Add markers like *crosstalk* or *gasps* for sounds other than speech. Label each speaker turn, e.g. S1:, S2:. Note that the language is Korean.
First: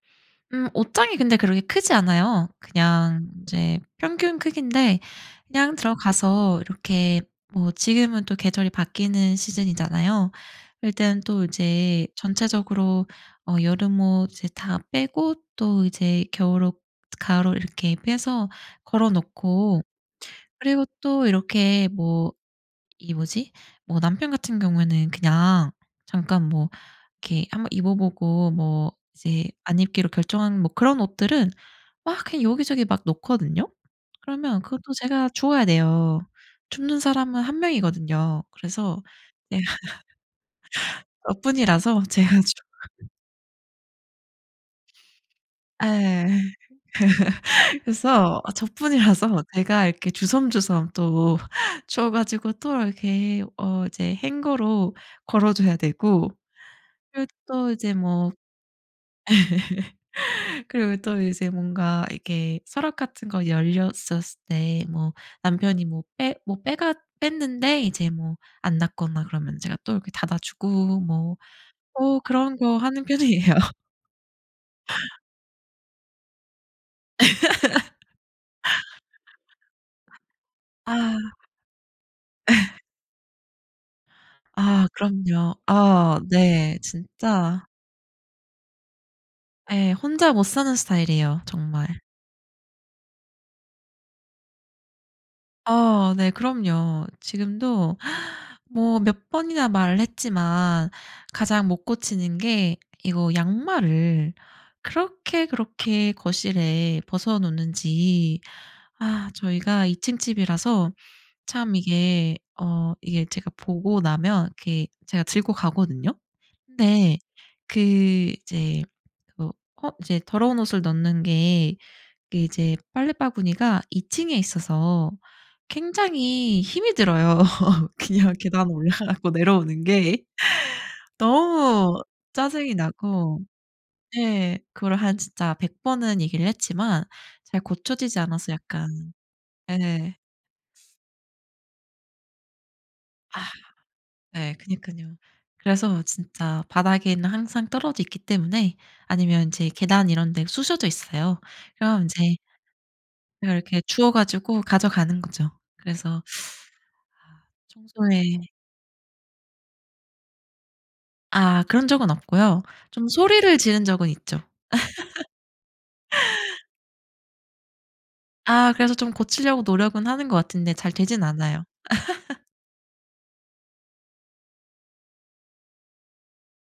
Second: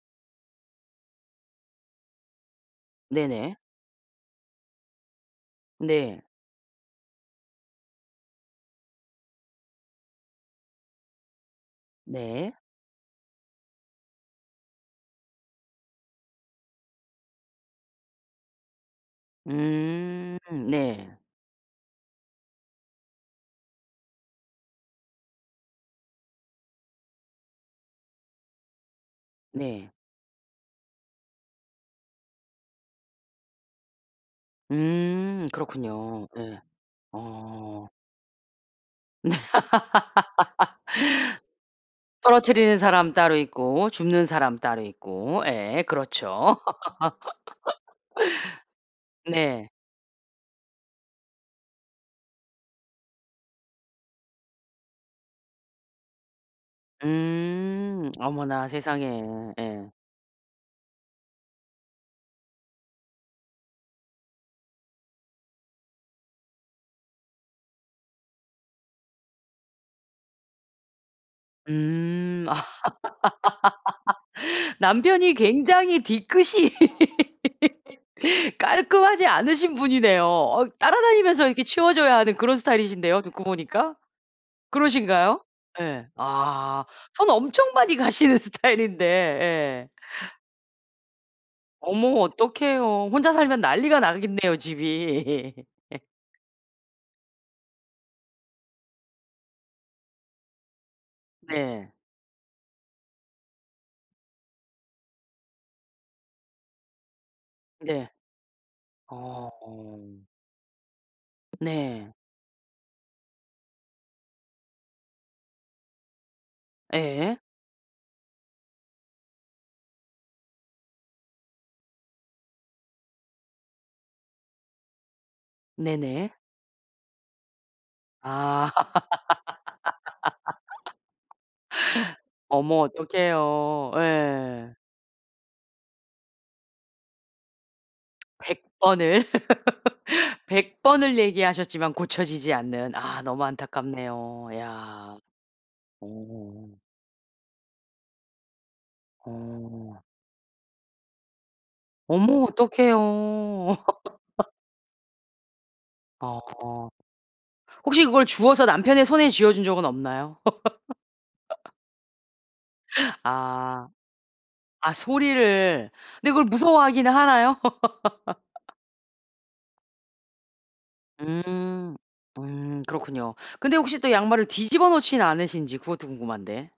S1: 음 옷장이 근데 그렇게 크지 않아요. 그냥
S2: 네네.
S1: 이제 평균 크기인데 그냥
S2: 네.
S1: 들어가서 이렇게 뭐 지금은 또 계절이 바뀌는 시즌이잖아요. 일단 또 이제
S2: 네.
S1: 전체적으로 어 여름옷을 다 빼고 또 이제 겨울 옷, 가을옷 이렇게 빼서 걸어놓고
S2: 음.
S1: 그리고
S2: 네.
S1: 또 이렇게 뭐 이 뭐지 뭐 남편 같은 경우에는 그냥 잠깐 뭐 이렇게 1 번 입어보고 뭐 이제 안
S2: 네.
S1: 입기로 결정하는 그런 옷들은 막 그냥 여기저기 막 놓거든요. 그러면 그것도 제가
S2: 음
S1: 주워야 돼요.
S2: 그렇군요. 예.
S1: 줍는 사람은 1
S2: 어.
S1: 명이거든요. 그래서
S2: 네.
S1: 네 *laughs* 저뿐이라서
S2: *laughs*
S1: 제가
S2: 떨어뜨리는
S1: 주워요.
S2: 사람 따로 있고, 줍는 사람 따로 있고. 예
S1: 예.
S2: 그렇죠.
S1: *laughs* 그래서 어
S2: *laughs*
S1: 저뿐이라서
S2: 네.
S1: 제가 이렇게 주섬주섬 또 *laughs* 주워 가지고 또 이렇게 어 이제 행거로 걸어 줘야 되고 예 또 이제
S2: 음.
S1: 뭐
S2: 어머나 세상에. 예.
S1: *laughs* 그리고 또 이제 뭔가 이렇게 서랍 같은 거 열렸었을 때 뭐 남편이 뭐 빼 뭐 빼갔 뺐는데 이제 뭐 안 닫거나 그러면 제가 또 이렇게 닫아주고 뭐 어
S2: 음.
S1: 그런
S2: 아
S1: 거 하는 편이에요.
S2: *laughs* 남편이 굉장히 뒤끝이 *laughs* 깔끔하지 않으신 분이네요. 어
S1: *laughs* 아.
S2: 따라다니면서 이렇게 치워줘야 하는 그런
S1: *laughs*
S2: 스타일이신데요 듣고 보니까.
S1: 아
S2: 그러신가요?
S1: 그럼요.
S2: 예.
S1: 아 네.
S2: 아 손
S1: 진짜
S2: 엄청 많이 가시는 스타일인데. 예.
S1: 예. 혼자 못 사는 스타일이에요, 정말.
S2: 어머 어떡해요. 혼자 살면 난리가 나겠네요 집이.
S1: 어 네
S2: *laughs*
S1: 그럼요. 지금도 *gasps* 뭐 몇 번이나 말했지만 가장 못
S2: 네.
S1: 고치는 게 이거 양말을 그렇게 그렇게 거실에 벗어
S2: 네.
S1: 놓는지 아
S2: 어.
S1: 저희가 2 층 집이라서 참
S2: 네.
S1: 이게 어 이게 제가 보고 나면 이렇게 제가 들고 가거든요. 근데
S2: 예.
S1: 그 이제 어 어 이제 더러운 옷을 넣는 게 그게 이제 빨래 바구니가 2 층에 있어서
S2: 네네.
S1: 굉장히 힘이 들어요. *chuckles*
S2: 아.
S1: 그냥 계단 올라가고 내려오는 게 너무
S2: *laughs*
S1: 짜증이
S2: 어머
S1: 나고
S2: 어떡해요.
S1: 네.
S2: 예.
S1: 그걸 한 진짜 100 번은 얘기를 했지만 잘 고쳐지지 않아서
S2: 100
S1: 약간
S2: 번을
S1: 예.
S2: *laughs* 100 번을 얘기하셨지만 고쳐지지 않는. 아
S1: 아.
S2: 너무 안타깝네요.
S1: 네 그니깐요.
S2: 야.
S1: 그래서 진짜
S2: 오.
S1: 바닥에는 항상 떨어져 있기 때문에 아니면 제
S2: 어.
S1: 계단 이런 데 쑤셔져 있어요. 그럼 인제
S2: 어머
S1: 그럼
S2: 어떡해요.
S1: 이렇게 주워
S2: *laughs*
S1: 가지고 가져가는 거죠. 그래서
S2: 어.
S1: *sucks teeth* 아
S2: 혹시
S1: 평소에
S2: 그걸 주워서 남편의 손에 쥐어준 적은 없나요?
S1: 아
S2: *laughs*
S1: 그런 적은 없고요 좀 소리를 지른
S2: 아.
S1: 적은 있죠.
S2: 아 소리를 근데 그걸
S1: *chuckles*
S2: 무서워하기는 하나요?
S1: 아
S2: *laughs*
S1: 그래서 좀 고치려고 노력은 하는 것 같은데 잘 되지는 않아요.
S2: 음.
S1: *chuckles*
S2: 음 그렇군요. 근데 혹시 또 양말을 뒤집어 놓지는 않으신지 그것도 궁금한데.